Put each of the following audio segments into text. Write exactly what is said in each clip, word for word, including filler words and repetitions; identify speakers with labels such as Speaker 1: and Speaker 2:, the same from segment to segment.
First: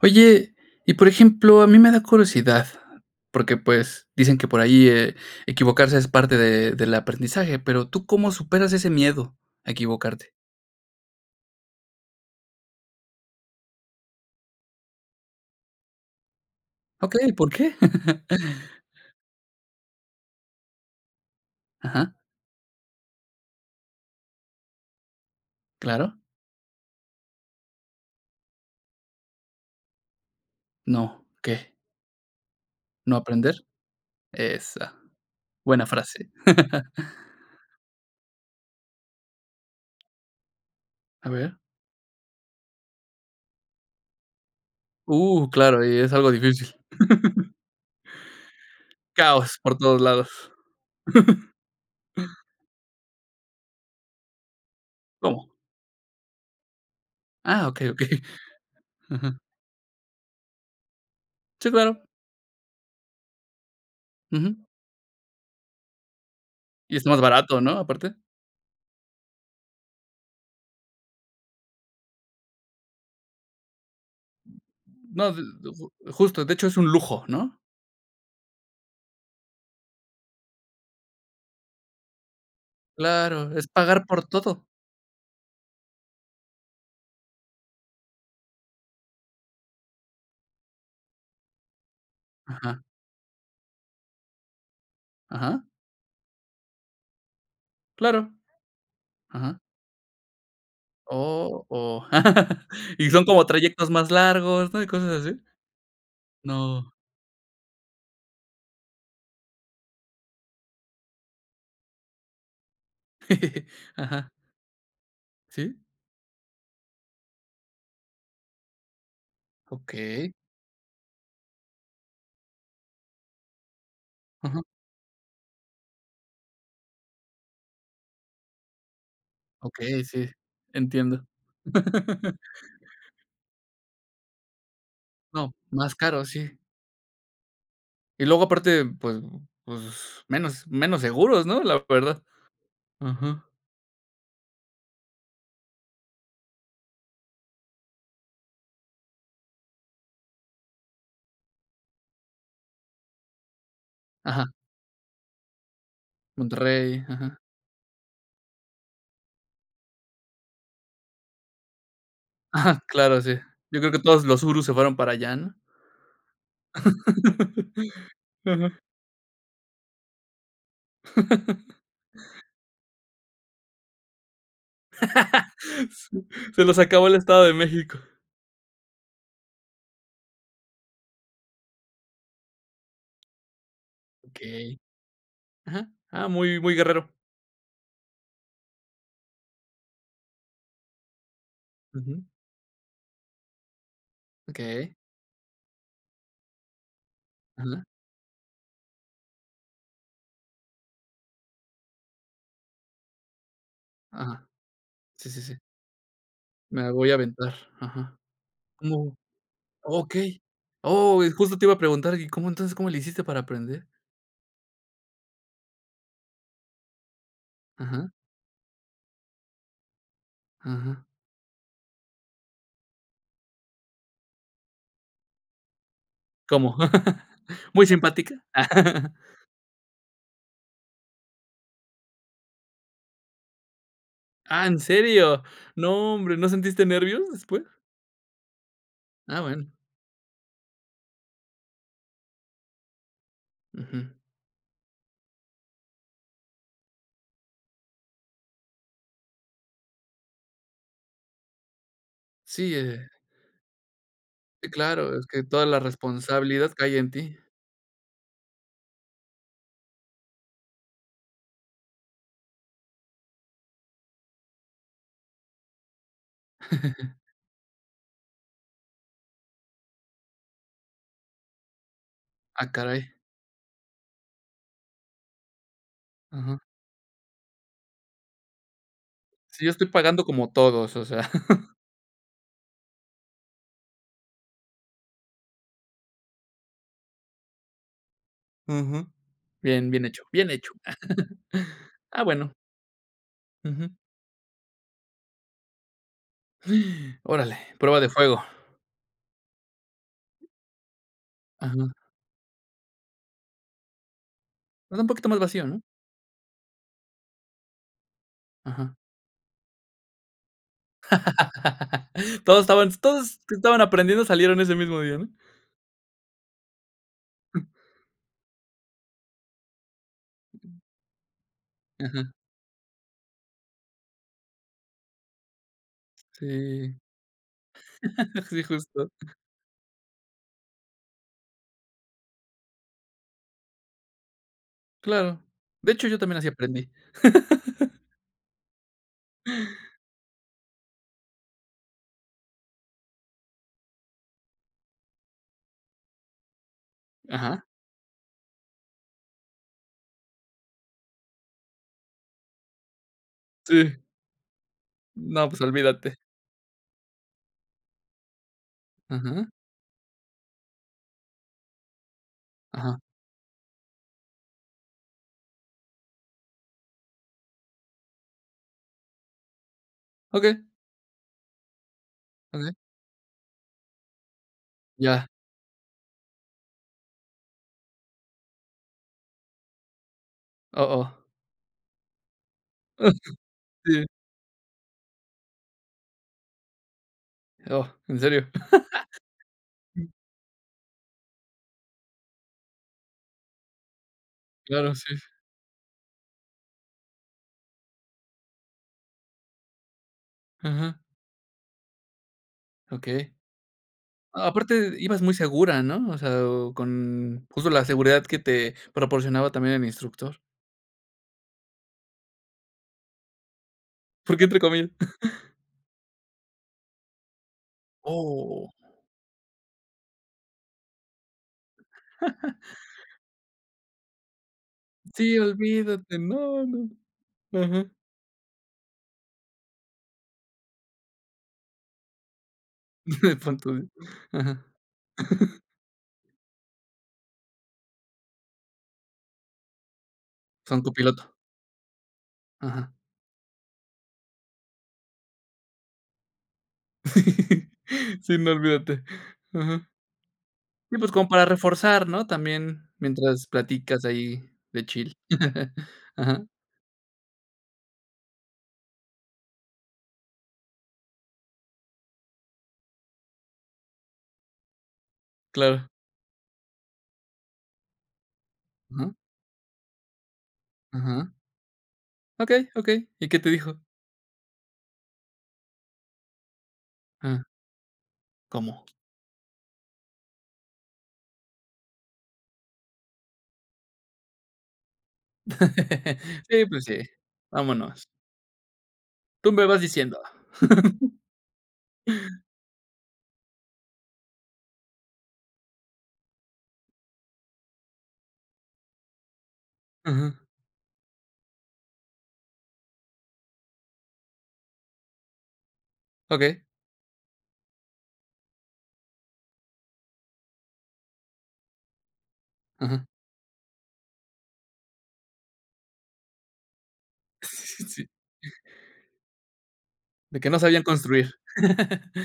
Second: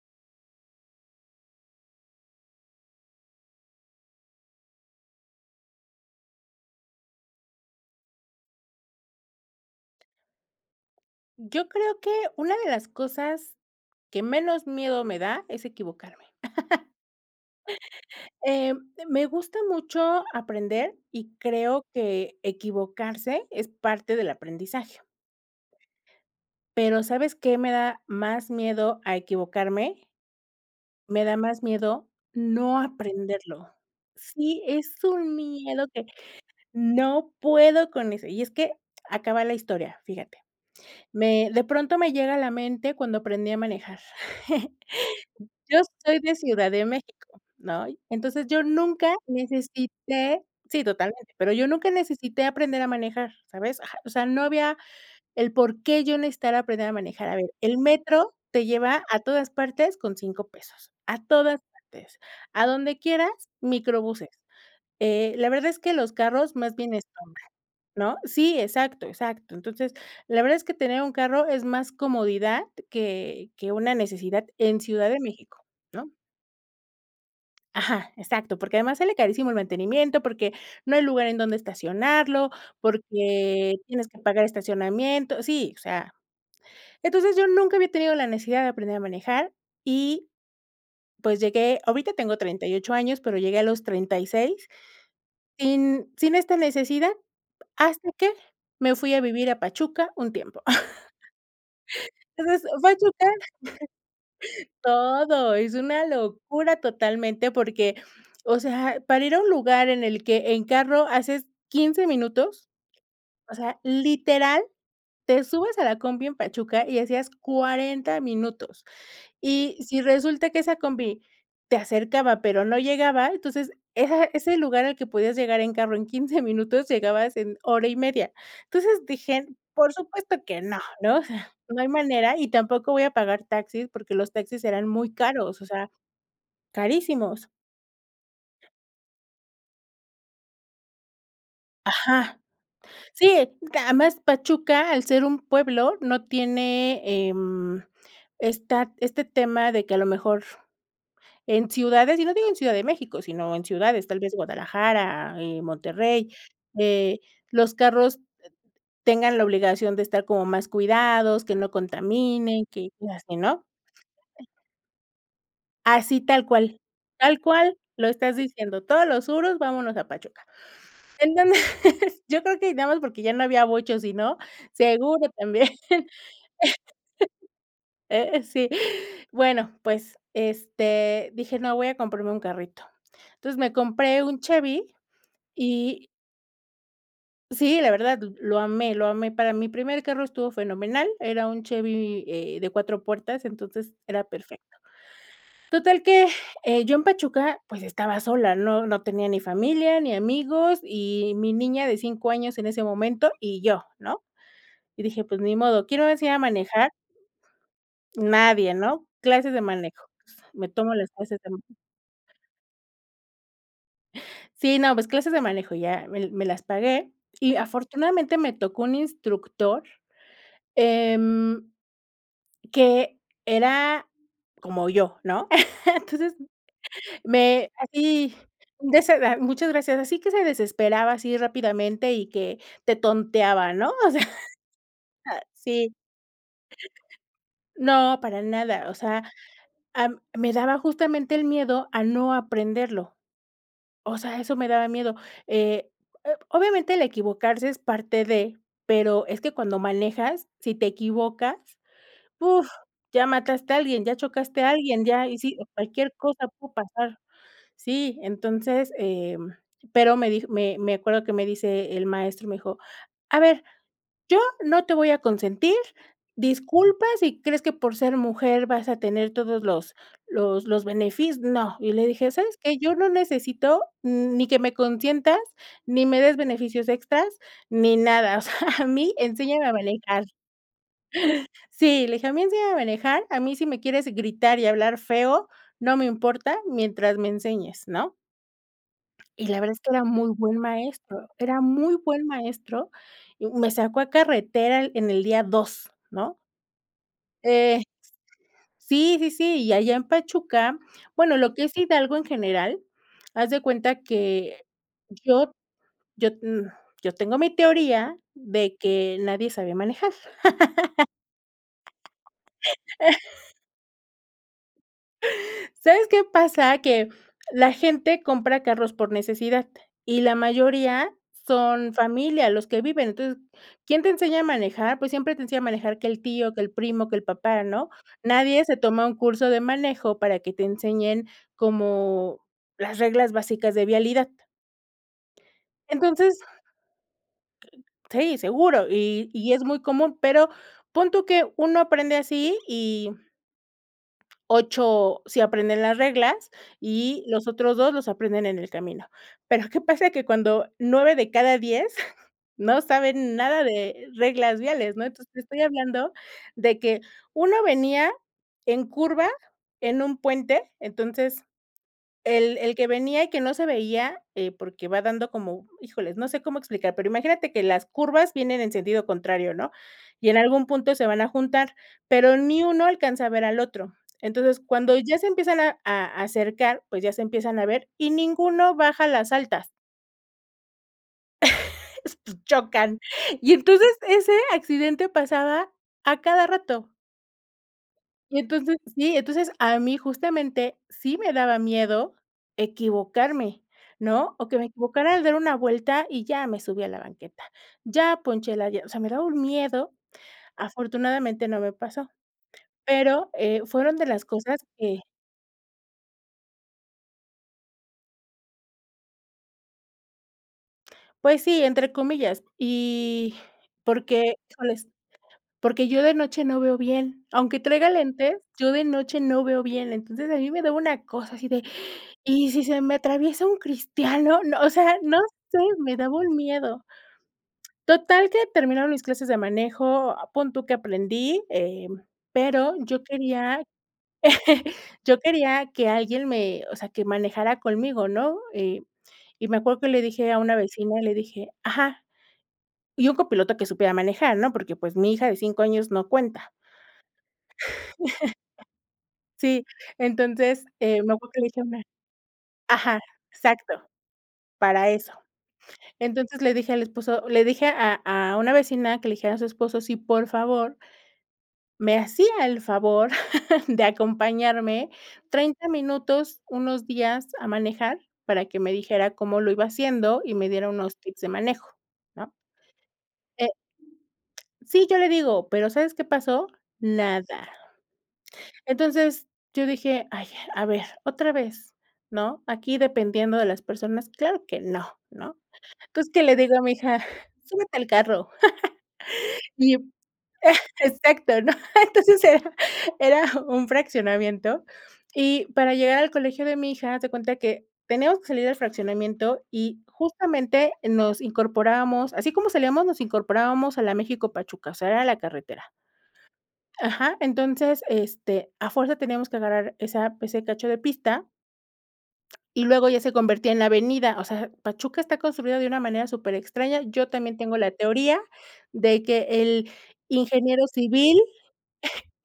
Speaker 1: Oye, y por ejemplo, a mí me da curiosidad, porque pues, dicen que por ahí, eh, equivocarse es parte de del aprendizaje, pero, ¿tú cómo superas ese miedo a equivocarte?
Speaker 2: Yo creo que una de las cosas que menos miedo me da es equivocarme
Speaker 1: Okey, ¿por qué?
Speaker 2: Em, de me gusta mucho aprender y creo
Speaker 1: Ajá.
Speaker 2: que equivocarse es parte del aprendizaje.
Speaker 1: Claro.
Speaker 2: Pero, ¿sabes qué me da más miedo a equivocarme?
Speaker 1: No,
Speaker 2: Me da más
Speaker 1: ¿qué?
Speaker 2: miedo no
Speaker 1: ¿No aprender?
Speaker 2: aprenderlo. Sí, es
Speaker 1: Esa,
Speaker 2: un
Speaker 1: buena
Speaker 2: miedo que
Speaker 1: frase.
Speaker 2: no puedo con eso. Y es que acá va la historia. Fíjate,
Speaker 1: A
Speaker 2: me,
Speaker 1: ver.
Speaker 2: de pronto me llega a la mente cuando aprendí a manejar.
Speaker 1: Uh,
Speaker 2: Yo
Speaker 1: claro, y es
Speaker 2: soy
Speaker 1: algo
Speaker 2: de Ciudad
Speaker 1: difícil.
Speaker 2: de México, ¿no? Y entonces yo nunca
Speaker 1: Caos por todos lados.
Speaker 2: necesité, sí, totalmente, pero yo nunca necesité aprender a manejar, ¿sabes? Ajá o sea, no había
Speaker 1: ¿Cómo?
Speaker 2: el por qué yo necesitara aprender a manejar, a ver,
Speaker 1: Ah,
Speaker 2: el
Speaker 1: okey, okey.
Speaker 2: metro te lleva a
Speaker 1: Ujú.
Speaker 2: todas partes con cinco pesos, a todas
Speaker 1: Sí, claro.
Speaker 2: partes, a donde quieras, microbuses.
Speaker 1: Ujú.
Speaker 2: Eh, la verdad es que los carros más bien
Speaker 1: Y es más
Speaker 2: estorban
Speaker 1: barato, ¿no? Aparte.
Speaker 2: ¿no? Sí, exacto, exacto. Entonces, la verdad es que tener un carro es más comodidad que que una necesidad en Ciudad de
Speaker 1: No, sí,
Speaker 2: México,
Speaker 1: sí, ju
Speaker 2: ¿no?
Speaker 1: justo. De hecho, es un lujo, ¿no?
Speaker 2: Ajá, exacto. Porque además sale carísimo el mantenimiento, porque no hay lugar en donde estacionarlo,
Speaker 1: Claro, es
Speaker 2: porque
Speaker 1: pagar
Speaker 2: tienes que
Speaker 1: por
Speaker 2: pagar
Speaker 1: todo.
Speaker 2: estacionamiento, sí, o sea, entonces yo nunca había tenido la necesidad de aprender a manejar y pues, llegué, ahorita tengo treinta y
Speaker 1: Ajá.
Speaker 2: ocho años, pero llegué a los treinta y seis.
Speaker 1: Ajá.
Speaker 2: Sin sin esta necesidad, hasta
Speaker 1: Claro.
Speaker 2: qué, me fui a vivir
Speaker 1: Ajá.
Speaker 2: a Pachuca un tiempo
Speaker 1: Oh, oh.
Speaker 2: Entonces,
Speaker 1: Y son
Speaker 2: Pachuca
Speaker 1: como trayectos más largos, ¿no? Y cosas así.
Speaker 2: Todo, es una locura
Speaker 1: No.
Speaker 2: totalmente porque, o sea, para ir a un lugar en el que en carro haces quince minutos, o sea,
Speaker 1: Ajá.
Speaker 2: literal, te
Speaker 1: Sí.
Speaker 2: subes a la combi en Pachuca y hacías cuarenta minutos. Y si
Speaker 1: Okey.
Speaker 2: resulta que esa combi te acercaba, pero no llegaba, entonces, esa era ese
Speaker 1: Ajá.
Speaker 2: lugar al que podías llegar en carro en quince minutos llegabas en hora y media. Entonces, dije: "Por
Speaker 1: Okey, sí,
Speaker 2: supuesto que no", ¿no? O
Speaker 1: entiendo.
Speaker 2: sea, no hay manera y tampoco voy a pagar taxis porque los taxis eran muy
Speaker 1: No,
Speaker 2: caros, o sea,
Speaker 1: más caro, sí.
Speaker 2: carísimos.
Speaker 1: Y luego aparte, pues pues, menos menos seguros, ¿no?, la verdad.
Speaker 2: Ajá. Sí,
Speaker 1: Ujú.
Speaker 2: [unintelligible] además Pachuca, al ser un pueblo, no tiene, em, esta este tema de que a lo mejor en ciudades, digo, y no digo en Ciudad de México, sino en ciudades, tal vez
Speaker 1: Ajá.
Speaker 2: Guadalajara, en Monterrey,
Speaker 1: Monterrey,
Speaker 2: eh,
Speaker 1: ajá.
Speaker 2: los carros tengan la obligación de estar como más cuidados, que no contaminen,
Speaker 1: Ajá.
Speaker 2: que y
Speaker 1: Claro, sí.
Speaker 2: así, ¿no?
Speaker 1: Yo creo que todos los Tsuru se fueron para allá, ¿no?
Speaker 2: Así tal cual, tal cual lo estás
Speaker 1: Ajá.
Speaker 2: diciendo, todos los Tsurus vámonos a Pachuca. Entonces, yo creo que digamos, porque ya no había vochos, sino seguro también.
Speaker 1: Se nos acabó el Estado de México.
Speaker 2: Eh, eh, sí. Bueno, pues, este, dije: "No, voy a comprarme un carrito". Entonces, me compré un
Speaker 1: Okey.
Speaker 2: Chevy
Speaker 1: Ajá.
Speaker 2: y
Speaker 1: Ah, muy, muy guerrero.
Speaker 2: Sí, la verdad, lo amé, lo amé. Para mi primer carro estuvo fenomenal, era un Chevy,
Speaker 1: Ujú.
Speaker 2: eh, de cuatro puertas, entonces, era perfecto.
Speaker 1: Okey.
Speaker 2: Total que, eh, yo en Pachuca, pues,
Speaker 1: Ajá.
Speaker 2: estaba sola, no no tenía ni familia, ni amigos, y mi niña de cinco años en ese momento, y yo, ¿no?,
Speaker 1: Ajá.
Speaker 2: y dije:
Speaker 1: Sí,
Speaker 2: "Pues,
Speaker 1: sí,
Speaker 2: ni
Speaker 1: sí.
Speaker 2: modo, ¿quién me va a enseñar a
Speaker 1: Me
Speaker 2: manejar?"
Speaker 1: voy a aventar, ajá,
Speaker 2: Nadie, ¿no?,
Speaker 1: como
Speaker 2: clases de manejo.
Speaker 1: okey.
Speaker 2: Me tomo las
Speaker 1: Oh,
Speaker 2: clases de
Speaker 1: justo
Speaker 2: ma
Speaker 1: te iba a preguntar que, ¿y cómo, entonces, cómo le hiciste para aprender?
Speaker 2: Sí, no, pues, clases de manejo ya, me me las pagué, y
Speaker 1: Ajá.
Speaker 2: afortunadamente me tocó un instructor,
Speaker 1: Ajá.
Speaker 2: em, que era como yo, ¿no?, entonces,
Speaker 1: ¿Cómo?
Speaker 2: me
Speaker 1: ¿Muy
Speaker 2: así,
Speaker 1: simpática?
Speaker 2: de cerrar muchas gracias, así que se desesperaba, así rápidamente, y que te tonteaba, ¿no?, o sea,
Speaker 1: Ah, ¿en serio?
Speaker 2: ah, sí.
Speaker 1: No hombre, ¿no sentiste nervios, después?
Speaker 2: No, para nada. O sea,
Speaker 1: Ah, bueno.
Speaker 2: am, me daba justamente el miedo a no aprenderlo.
Speaker 1: Ujú.
Speaker 2: O sea, eso me daba miedo, eh, e p obviamente, el equivocarse es parte de, pero, es que cuando manejas, si te equivocas, ¡uf!,
Speaker 1: Sí, eh
Speaker 2: ya mataste a alguien, ya chocaste
Speaker 1: Sí,
Speaker 2: a alguien,
Speaker 1: claro, es
Speaker 2: ya, y
Speaker 1: que
Speaker 2: sí,
Speaker 1: toda la
Speaker 2: cualquier cosa
Speaker 1: responsabilidad
Speaker 2: puede
Speaker 1: cae en
Speaker 2: pasar.
Speaker 1: ti.
Speaker 2: Sí, entonces, eh, pero, me dij me me acuerdo que me dice el maestro, y me dijo: "A ver, yo no te voy a consentir, disculpa si crees que por ser mujer vas a tener todos los los los benefis no", y le dije: "¿Sabes
Speaker 1: ¡Ah,
Speaker 2: qué?, yo
Speaker 1: caray!
Speaker 2: no necesito, n ni que me consientas, ni me des
Speaker 1: Ujú.
Speaker 2: beneficios extras, ni nada. O sea, a mí
Speaker 1: Sí,
Speaker 2: enséñame
Speaker 1: yo
Speaker 2: a
Speaker 1: estoy
Speaker 2: manejar".
Speaker 1: pagando como todos, o sea.
Speaker 2: Sí, le dije: "A mí, enséñame a manejar, a mí si me quieres gritar y hablar feo, no me importa mientras me enseñes", ¿no?
Speaker 1: Ujú.
Speaker 2: Y la verdad es
Speaker 1: Bien,
Speaker 2: que
Speaker 1: bien
Speaker 2: era
Speaker 1: hecho,
Speaker 2: muy
Speaker 1: bien
Speaker 2: buen
Speaker 1: hecho.
Speaker 2: maestro, era muy
Speaker 1: Ah,
Speaker 2: buen
Speaker 1: bueno.
Speaker 2: maestro, y me
Speaker 1: Ujú.
Speaker 2: sacó a carretera el en el día dos, ¿no?
Speaker 1: Órale,
Speaker 2: Eh
Speaker 1: prueba de fuego.
Speaker 2: sí, sí, sí, y allá en Pachuca bueno, lo que es
Speaker 1: Ajá.
Speaker 2: Hidalgo en general, haz de cuenta que
Speaker 1: Mm, un poquito más
Speaker 2: yo
Speaker 1: vacío, ¿no?
Speaker 2: yo, um yo tengo mi teoría de
Speaker 1: Ajá.
Speaker 2: que nadie sabía manejar.
Speaker 1: Todos estaban s todos t estaban aprendiendo salieron ese mismo día, ¿no?
Speaker 2: ¿Sabes qué pasa? Que la gente compra carros por necesidad, y la mayoría son
Speaker 1: Ajá.
Speaker 2: familia, los que viven. Entonces, ¿quién te enseña a manejar? Pues, siempre te enseña a manejar que el tío, que el
Speaker 1: Sí.
Speaker 2: primo, que el papá, ¿no?
Speaker 1: Sí,
Speaker 2: Nadie se toma
Speaker 1: justo.
Speaker 2: un curso de manejo para que te enseñen como las reglas básicas de vialidad.
Speaker 1: Claro, de hecho, yo también
Speaker 2: Entonces
Speaker 1: así aprendí.
Speaker 2: Sí, seguro, y y es muy común, pero, pon tú que uno aprende así y ocho sí aprenden las reglas, y los
Speaker 1: Ajá.
Speaker 2: otros dos los aprenden en el camino. Pero, ¿qué pasa? Que cuando nueve de cada diez no saben nada
Speaker 1: Sí.
Speaker 2: de reglas viales, ¿no? Entonces, te
Speaker 1: No, pues
Speaker 2: estoy hablando
Speaker 1: olvídate.
Speaker 2: de que uno venía en curva,
Speaker 1: Ajá.
Speaker 2: en un puente, entonces, el el que
Speaker 1: Ajá.
Speaker 2: venía y que no se veía, eh, porque va dando como híjoles, no sé cómo explicar, pero imagínate que las curvas vienen en sentido contrario, ¿no? Y en
Speaker 1: Okey.
Speaker 2: algún punto se van a juntar, pero ni
Speaker 1: Okey.
Speaker 2: uno alcanza a ver al otro. Entonces, cuando ya se
Speaker 1: Ya.
Speaker 2: empiezan a a acercar, pues, ya se empiezan a ver, y ninguno baja las altas.
Speaker 1: Oh, oh.
Speaker 2: Pues, chocan
Speaker 1: Uh,
Speaker 2: y entonces
Speaker 1: sí.
Speaker 2: ese accidente pasaba a cada rato.
Speaker 1: Oh. ¿En
Speaker 2: Y
Speaker 1: serio?
Speaker 2: entonces sí, entonces, a mí justamente sí me daba miedo equivocarme, ¿no? O que me
Speaker 1: Claro, sí.
Speaker 2: equivocara al dar una vuelta y ya me subí a la banqueta, ya ponché la llan o sea, me daba un miedo.
Speaker 1: Ajá.
Speaker 2: Afortunadamente, no me pasó. Pero,
Speaker 1: Okey.
Speaker 2: eh fueron de las cosas
Speaker 1: Aparte
Speaker 2: que
Speaker 1: ibas muy segura, ¿no? O sea, o con justo la seguridad que te proporcionaba también el instructor.
Speaker 2: Pues sí, entre comillas. Y porque,
Speaker 1: ¿Por qué entre
Speaker 2: híjoles,
Speaker 1: comillas?
Speaker 2: porque yo de noche no veo bien, aunque traiga lentes,
Speaker 1: Oh.
Speaker 2: yo de noche no veo bien. Entonces, a mí me daba una cosa así de, ¿y si se me atraviesa un cristiano? No, o sea, no
Speaker 1: Sí,
Speaker 2: sé, me daba
Speaker 1: olvídate,
Speaker 2: un
Speaker 1: no,
Speaker 2: miedo.
Speaker 1: no. Ajá.
Speaker 2: Total que terminaron mis clases de manejo, ah pon tú que aprendí, eh, pero yo
Speaker 1: De
Speaker 2: quería
Speaker 1: pronto, sí. Ajá.
Speaker 2: yo quería que alguien me o sea, que manejara conmigo, ¿no? Eh, y me acuerdo que le dije a una
Speaker 1: O sea, un
Speaker 2: vecina, le
Speaker 1: copiloto.
Speaker 2: dije ajá,
Speaker 1: Ajá.
Speaker 2: y un copiloto que supiera manejar, ¿no? Porque, pues, mi hija de cinco años no cuenta.
Speaker 1: Sí, no, olvídate.
Speaker 2: Sí,
Speaker 1: Ajá.
Speaker 2: entonces,
Speaker 1: Sí,
Speaker 2: eh,
Speaker 1: pues
Speaker 2: me
Speaker 1: como
Speaker 2: acuerdo que
Speaker 1: para
Speaker 2: le dije hombre
Speaker 1: reforzar, ¿no? También
Speaker 2: Ajá,
Speaker 1: mientras
Speaker 2: exacto.
Speaker 1: platicas ahí de
Speaker 2: Para eso.
Speaker 1: chill.
Speaker 2: Entonces
Speaker 1: Ajá.
Speaker 2: le dije al esposo le dije a a una vecina que le dijera a su esposo si por favor me hacía el favor de acompañarme treinta
Speaker 1: Claro.
Speaker 2: minutos unos días a manejar para que me
Speaker 1: Ajá.
Speaker 2: dijera cómo lo iba haciendo y me diera unos tips de
Speaker 1: Ajá.
Speaker 2: manejo, ¿no?
Speaker 1: Okey, okey, ¿y qué
Speaker 2: Eh
Speaker 1: te dijo?
Speaker 2: Sí, yo le digo, pero, ¿sabes qué pasó?
Speaker 1: Ah.
Speaker 2: Nada.
Speaker 1: ¿Cómo?
Speaker 2: Entonces, yo dije: "Ay, a ver, otra vez, ¿no? Aquí dependiendo de las personas, claro que no", ¿no? Entonces, que le digo a
Speaker 1: Sí,
Speaker 2: mi
Speaker 1: pues sí.
Speaker 2: hija: "Subete al
Speaker 1: Vámonos.
Speaker 2: carro".
Speaker 1: Tú me
Speaker 2: Y
Speaker 1: vas diciendo.
Speaker 2: exacto, ¿no? Entonces, era era un fraccionamiento, y para llegar al colegio de mi hija, haz de cuenta que teníamos que salir del fraccionamiento, y
Speaker 1: Ajá.
Speaker 2: justamente nos incorporábamos, así como salíamos, nos incorporábamos a la México-Pachuca, o sea, era la carretera.
Speaker 1: Okey.
Speaker 2: Ajá, entonces, este, a fuerza teníamos que agarrar esa pues, el cacho de pista y luego ya
Speaker 1: Ajá.
Speaker 2: se convertía en avenida. O sea, Pachuca está construido de una manera súper extraña. Yo también tengo la
Speaker 1: Sí.
Speaker 2: teoría de que el
Speaker 1: De que no
Speaker 2: ingeniero
Speaker 1: sabían
Speaker 2: civil
Speaker 1: construir.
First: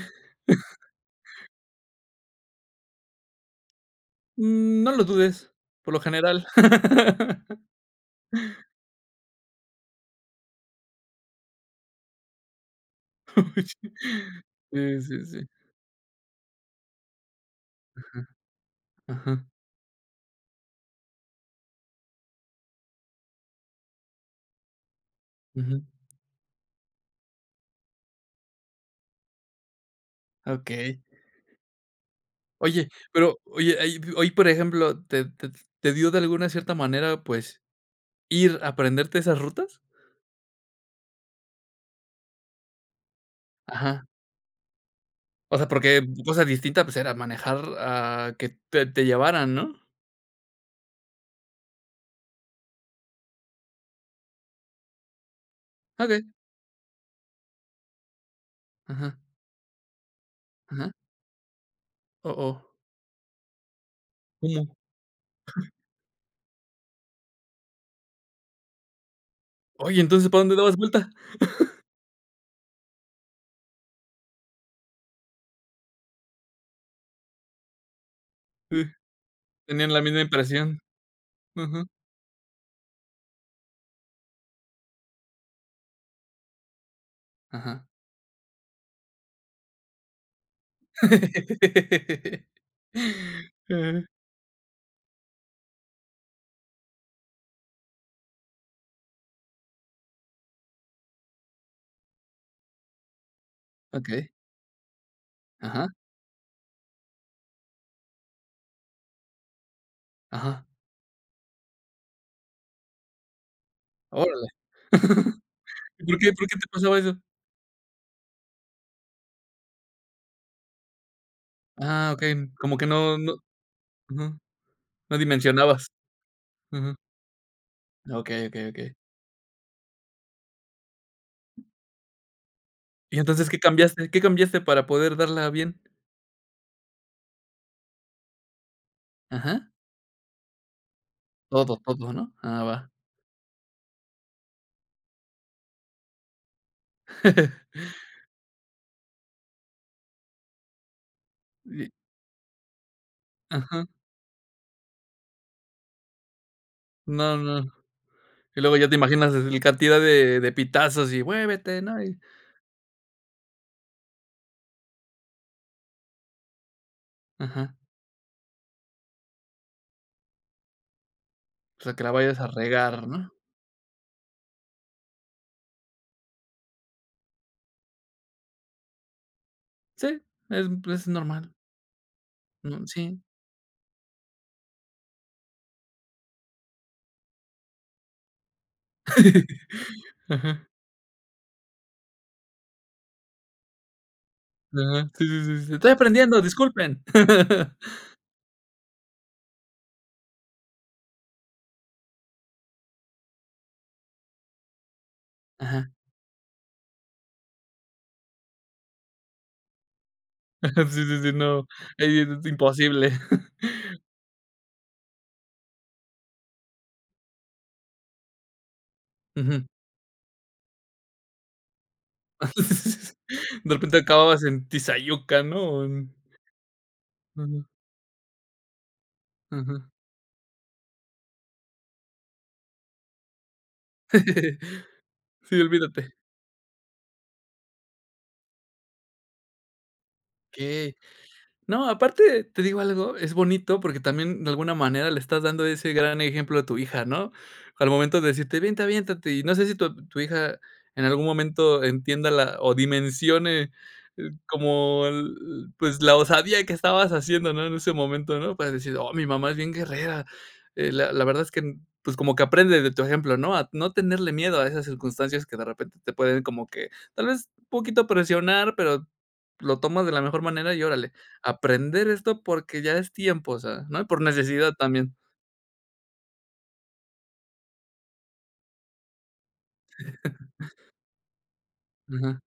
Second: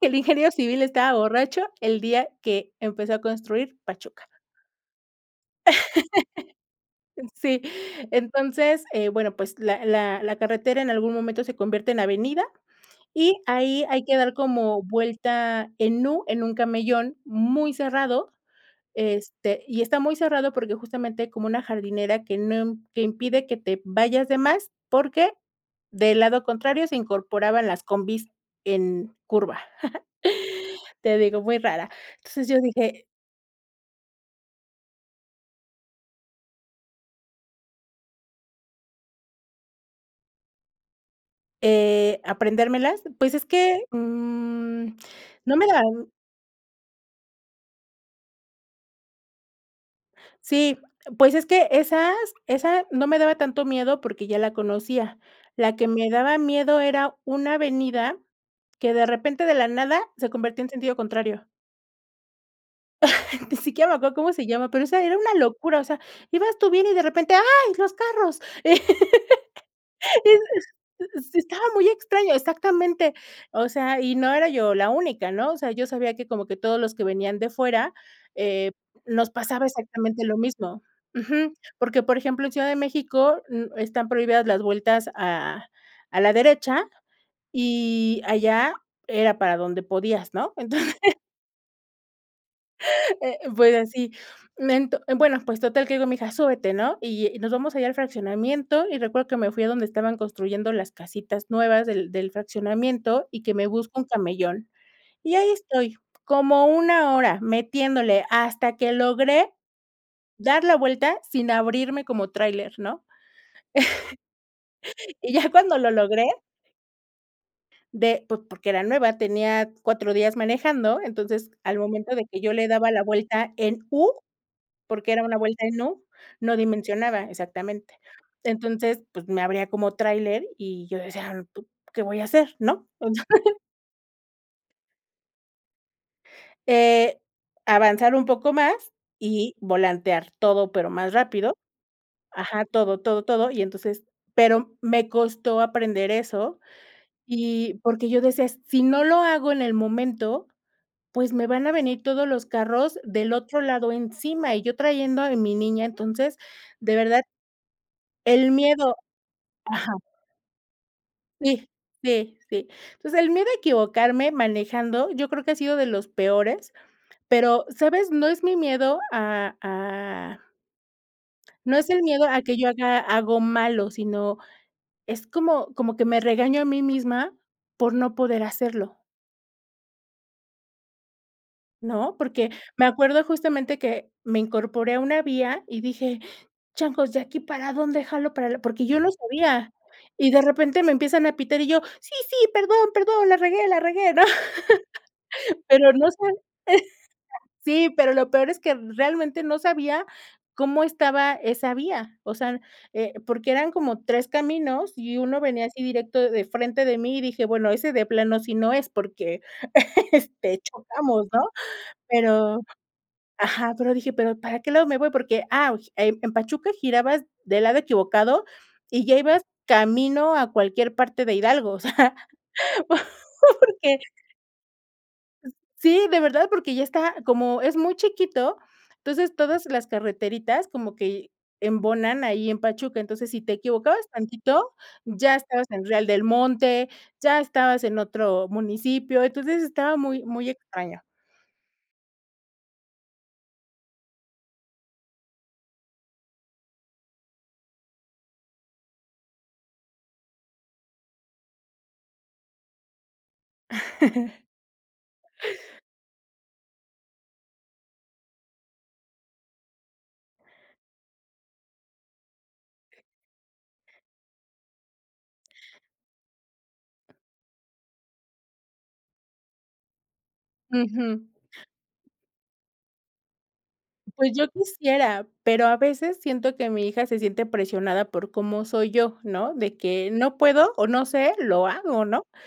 Speaker 2: el ingeniero civil estaba borracho el día que empezó a construir Pachuca.
Speaker 1: No lo dudes, por lo general.
Speaker 2: Sí. Entonces, eh, bueno, pues, la la la carretera en algún momento se convierte en avenida, y
Speaker 1: Huy
Speaker 2: ahí hay que dar como
Speaker 1: Sí, sí, si.
Speaker 2: vuelta en U, en un camellón muy cerrado,
Speaker 1: Ajá, ajá.
Speaker 2: este y está muy cerrado porque justamente como una jardinera que no m que impide que te vayas de más, porque
Speaker 1: Ujú.
Speaker 2: del lado contrario se incorporaban las combis en curva.
Speaker 1: Okey.
Speaker 2: Te digo, muy rara. Entonces, yo
Speaker 1: Oye,
Speaker 2: dije
Speaker 1: pero oye ahí p hoy, por ejemplo, ¿te te te dio de alguna cierta manera, pues, ir a aprenderte esas rutas?
Speaker 2: Eh, aprendérmelas, pues, es que
Speaker 1: Ajá.
Speaker 2: mm,
Speaker 1: O
Speaker 2: no me
Speaker 1: sea,
Speaker 2: la
Speaker 1: porque cosas distintas, pues, era manejar a que te te llevaran, ¿no?
Speaker 2: Sí, pues, es que esas esa no me daba tanto miedo, porque ya la conocía. La que me
Speaker 1: Okey.
Speaker 2: daba miedo era una avenida que de
Speaker 1: Ajá.
Speaker 2: repente, de la nada, se convertía en
Speaker 1: Ajá.
Speaker 2: sentido contrario.
Speaker 1: Oh, oh.
Speaker 2: Ni siquiera me acuerdo cómo se
Speaker 1: ¿Cómo?
Speaker 2: llama, pero esa era una locura, o sea, ibas tú bien y de repente: "¡Ay, los carros!"
Speaker 1: Oye,
Speaker 2: e e
Speaker 1: entonces ¿para dónde dabas vuelta?
Speaker 2: estaba muy extraña, exactamente, o sea, y no era yo la única, ¿no? O sea, yo sabía que, como que todos los que venían de fuera, eh,
Speaker 1: Sí.
Speaker 2: nos pasaba
Speaker 1: Tenían la misma
Speaker 2: exactamente lo
Speaker 1: impresión.
Speaker 2: mismo. Ujú.
Speaker 1: Uju.
Speaker 2: Porque, por ejemplo, en Ciudad de México n están prohibidas las vueltas a a la derecha
Speaker 1: Ajá.
Speaker 2: y allá era para donde podías, ¿no? Entonces. Eh, pues
Speaker 1: Eh.
Speaker 2: así, bueno, me ento pues total que le digo a mi hija: "Súbete", ¿no? Y y nos vamos ahí al fraccionamiento y recuerdo que me fui a donde estaban construyendo las casitas nuevas del del fraccionamiento y que me busco un
Speaker 1: Okey.
Speaker 2: camellón. Y ahí
Speaker 1: Ajá.
Speaker 2: estoy, como una hora metiéndole hasta que logré dar
Speaker 1: Ajá.
Speaker 2: la vuelta sin abrirme como tráiler ¿no?
Speaker 1: Órale
Speaker 2: Y ya cuando lo
Speaker 1: ¿Por
Speaker 2: logré,
Speaker 1: qué por qué te pasó eso?
Speaker 2: de po porque era nueva, tenía cuatro días manejando, entonces al
Speaker 1: Ah,
Speaker 2: momento de que
Speaker 1: okey,
Speaker 2: yo le
Speaker 1: como que
Speaker 2: daba la
Speaker 1: no no,
Speaker 2: vuelta en U
Speaker 1: ujú,
Speaker 2: porque
Speaker 1: no
Speaker 2: era una vuelta en
Speaker 1: dimensionabas.
Speaker 2: U no
Speaker 1: Ujú.
Speaker 2: dimensionaba exactamente,
Speaker 1: Okey, okey, okey.
Speaker 2: entonces pues me abría como tráiler y yo decía: "¿p qué voy a hacer, no?"
Speaker 1: Y entonces ¿qué cambiaste qué cambiaste para poder darla bien?
Speaker 2: Eh, avanzar un poco más y
Speaker 1: Ajá.
Speaker 2: volantear todo pero más rápido,
Speaker 1: Todo, todo, ¿no?
Speaker 2: ajá,
Speaker 1: Ah, va.
Speaker 2: todo, todo, todo, y entonces pero me costó aprender eso, y porque yo decía: "Eh sí no lo hago en el momento, pues, me van a
Speaker 1: Sí.
Speaker 2: venir todos los carros del otro
Speaker 1: Ajá.
Speaker 2: lado encima," y yo trayendo a mi niña, entonces, de verdad.
Speaker 1: No, no.
Speaker 2: El
Speaker 1: Y luego ya
Speaker 2: miedo
Speaker 1: te imaginas el
Speaker 2: ajá.
Speaker 1: cantidad de de pitazos y:
Speaker 2: Sí,
Speaker 1: "Muévete", ¿no?, y
Speaker 2: sí, sí, entonces, el miedo a equivocarme manejando, yo creo que ha sido de los peores, pero,
Speaker 1: Ajá.
Speaker 2: ¿sabes?, no es mi miedo a a no
Speaker 1: O
Speaker 2: es
Speaker 1: sea que
Speaker 2: el
Speaker 1: la
Speaker 2: miedo
Speaker 1: vayas
Speaker 2: a
Speaker 1: a
Speaker 2: que yo haga
Speaker 1: regar, ¿no?
Speaker 2: algo malo, sino es como como que me regaño a mí misma por no poder hacerlo
Speaker 1: Sí, es, pues normal.
Speaker 2: ¿no?, porque
Speaker 1: Mm,
Speaker 2: me acuerdo
Speaker 1: sí.
Speaker 2: justamente que me incorporé a una vía y dije: "Changos de aquí para donde jalo para lo", porque yo lo sabía, y de
Speaker 1: Ajá.
Speaker 2: repente me empiezan a pitar y yo: "Sí, sí, perdón, perdón, la regué, la regué," ¿no?
Speaker 1: Ajá. Sí, si, si, sí. "Estoy
Speaker 2: Pero no
Speaker 1: aprendiendo,
Speaker 2: sé,
Speaker 1: disculpen".
Speaker 2: sí, pero lo peor es que realmente no sabía como estaba esa vía, o sea, eh, porque eran como tres caminos y uno venía así
Speaker 1: Ajá.
Speaker 2: directo de frente de mí y dije: "Bueno, ese de plano sí no es porque, este,
Speaker 1: Ajá. Sí, sí,
Speaker 2: chocamos,"
Speaker 1: sí,
Speaker 2: ¿no?,
Speaker 1: no, ahí eso es
Speaker 2: pero
Speaker 1: imposible.
Speaker 2: ajá, pero dije: "Pero, ¿para qué lado me voy?" Porque, ah, en Pachuca girabas del lado equivocado y ya ibas
Speaker 1: Ujú.
Speaker 2: camino a cualquier parte de Hidalgo o sea
Speaker 1: De repente
Speaker 2: porque
Speaker 1: acabas en Tizayuca, ¿no? o
Speaker 2: Sí
Speaker 1: en
Speaker 2: de verdad porque ya está como
Speaker 1: Ujú.
Speaker 2: es muy chiquito entonces todas
Speaker 1: Ujú.
Speaker 2: las carreteritas como que embonan ahí en Pachuca, entonces si te equivocabas tantito, ya
Speaker 1: Sí,
Speaker 2: estabas en Real
Speaker 1: olvídate.
Speaker 2: del Monte, ya estabas en otro municipio, entonces estaba muy muy
Speaker 1: ¿Qué?
Speaker 2: extraño.
Speaker 1: No, aparte, ¿te digo algo?, es bonito porque también de alguna manera le estás dando ese gran ejemplo a tu hija, ¿no?, al momento de decirte, vente aviéntate, y no sé si tu tu hija en algún momento entienda la o dimensione como el pues la osadía que estabas haciendo, ¿no?, en ese momento, ¿no?, para decir: "Oh mi mamá es bien guerrera," eh, la la verdad es que pues como que aprende de tu ejemplo, ¿no?, a no tenerle miedo a esas circunstancias que de repente te pueden como que tal vez poquito presionar pero lo tomas de la mejor manera, y órale,
Speaker 2: Ujú.
Speaker 1: aprender esto porque ya es tiempo, o sea, ¿no? Y por
Speaker 2: Pues yo
Speaker 1: necesidad también.
Speaker 2: quisiera, pero a veces siento que mi hija se siente presionada por cómo soy yo, ¿no?, de que no puedo o no sé, lo hago, ¿no?
Speaker 1: Ajá.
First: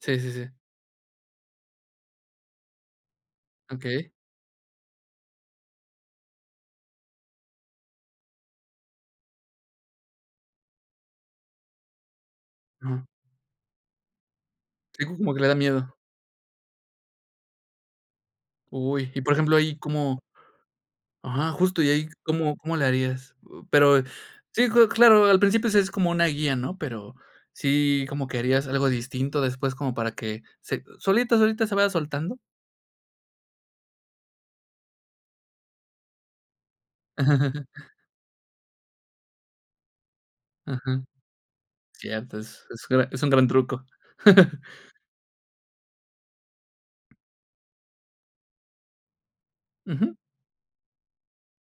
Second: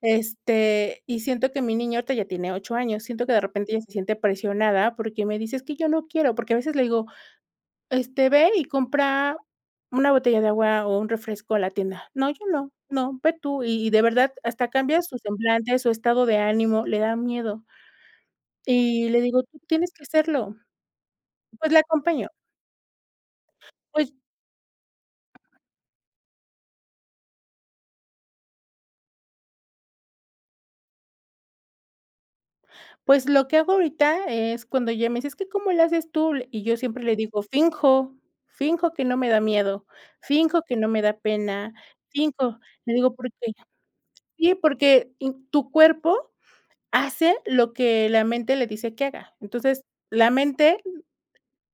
Speaker 1: Sí, sí, sí.
Speaker 2: Este y siento que mi niña ahorita ya tiene ocho años siento que de repente ella se
Speaker 1: Okey.
Speaker 2: siente presionada porque me dice: "Es que yo no quiero" porque a veces le digo: "Este, ve y compra una botella de agua o un refresco a la tienda", "No yo no,
Speaker 1: Ajá.
Speaker 2: no ve tú", y y de verdad hasta cambia
Speaker 1: Sí,
Speaker 2: su
Speaker 1: como que le da
Speaker 2: semblante, su
Speaker 1: miedo.
Speaker 2: estado de ánimo, le da miedo. Y
Speaker 1: Uy,
Speaker 2: le
Speaker 1: y, por
Speaker 2: digo:
Speaker 1: ejemplo,
Speaker 2: "Tú
Speaker 1: ahí
Speaker 2: tienes que
Speaker 1: ¿cómo?
Speaker 2: hacerlo",
Speaker 1: Ajá,
Speaker 2: pues la
Speaker 1: justo, ¿y ahí
Speaker 2: acompaño.
Speaker 1: cómo cómo le harías? Pero,
Speaker 2: Pues
Speaker 1: sí, cla claro, al principio si es como una guía, ¿no? Pero sí, como que harías algo distinto, después como para que se solita, solita se vaya soltando.
Speaker 2: Pues lo que hago ahorita es cuando ella me dice: "Es que ¿cómo le haces tú?" Y yo siempre le digo: "Finjo, finjo que no me da miedo, finjo que no me
Speaker 1: Ajá.
Speaker 2: da pena,
Speaker 1: Cierto,
Speaker 2: finjo",
Speaker 1: es es
Speaker 2: le
Speaker 1: gra
Speaker 2: digo,
Speaker 1: es un gra gran
Speaker 2: porque
Speaker 1: truco.
Speaker 2: sí porque in tu cuerpo hace lo que la mente le dice que haga, entonces,
Speaker 1: Ujú.
Speaker 2: la mente,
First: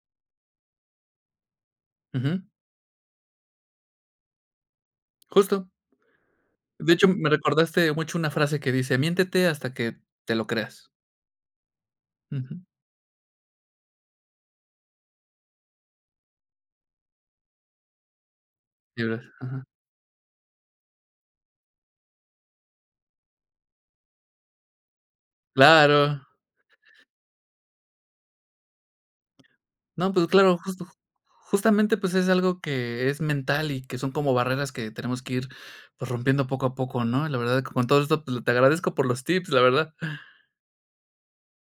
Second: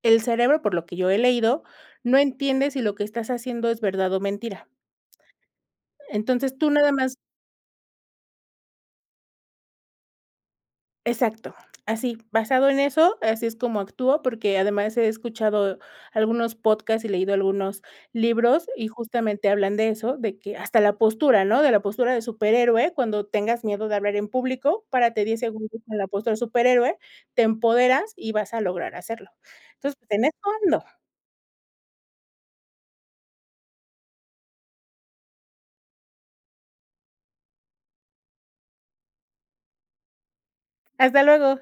Speaker 2: el cerebro, por lo que yo he leído, no
Speaker 1: Ujú.
Speaker 2: entiende si lo que estás haciendo es verdad o mentira.
Speaker 1: Justo.
Speaker 2: Entonces, tú nada
Speaker 1: De hecho,
Speaker 2: más.
Speaker 1: me recordaste mucho una frase que dice: "Miéntete hasta que te lo creas".
Speaker 2: Exacto, así,
Speaker 1: Ujú.
Speaker 2: basado en eso, así es como actúo, porque además he escuchado algunos podcast y leído algunos libros, y
Speaker 1: Lloras,
Speaker 2: justamente
Speaker 1: ajá.
Speaker 2: hablan de eso, de que hasta la postura, ¿no?, de la postura de superhéroe, cuando tengas miedo de hablar en público, párate diez segundos con la
Speaker 1: Claro.
Speaker 2: postura de superhéroe, te empoderas y vas a lograr hacerlo, entonces,
Speaker 1: No,
Speaker 2: en
Speaker 1: pues
Speaker 2: eso
Speaker 1: claro,
Speaker 2: ando.
Speaker 1: justo justamente, pues es algo que es mental y que son como barreras que tenemos que ir, pues rompiendo poco a poco, ¿no?, y la verdad que con todo esto, pues te agradezco por los tips, la verdad.
Speaker 2: Hasta luego.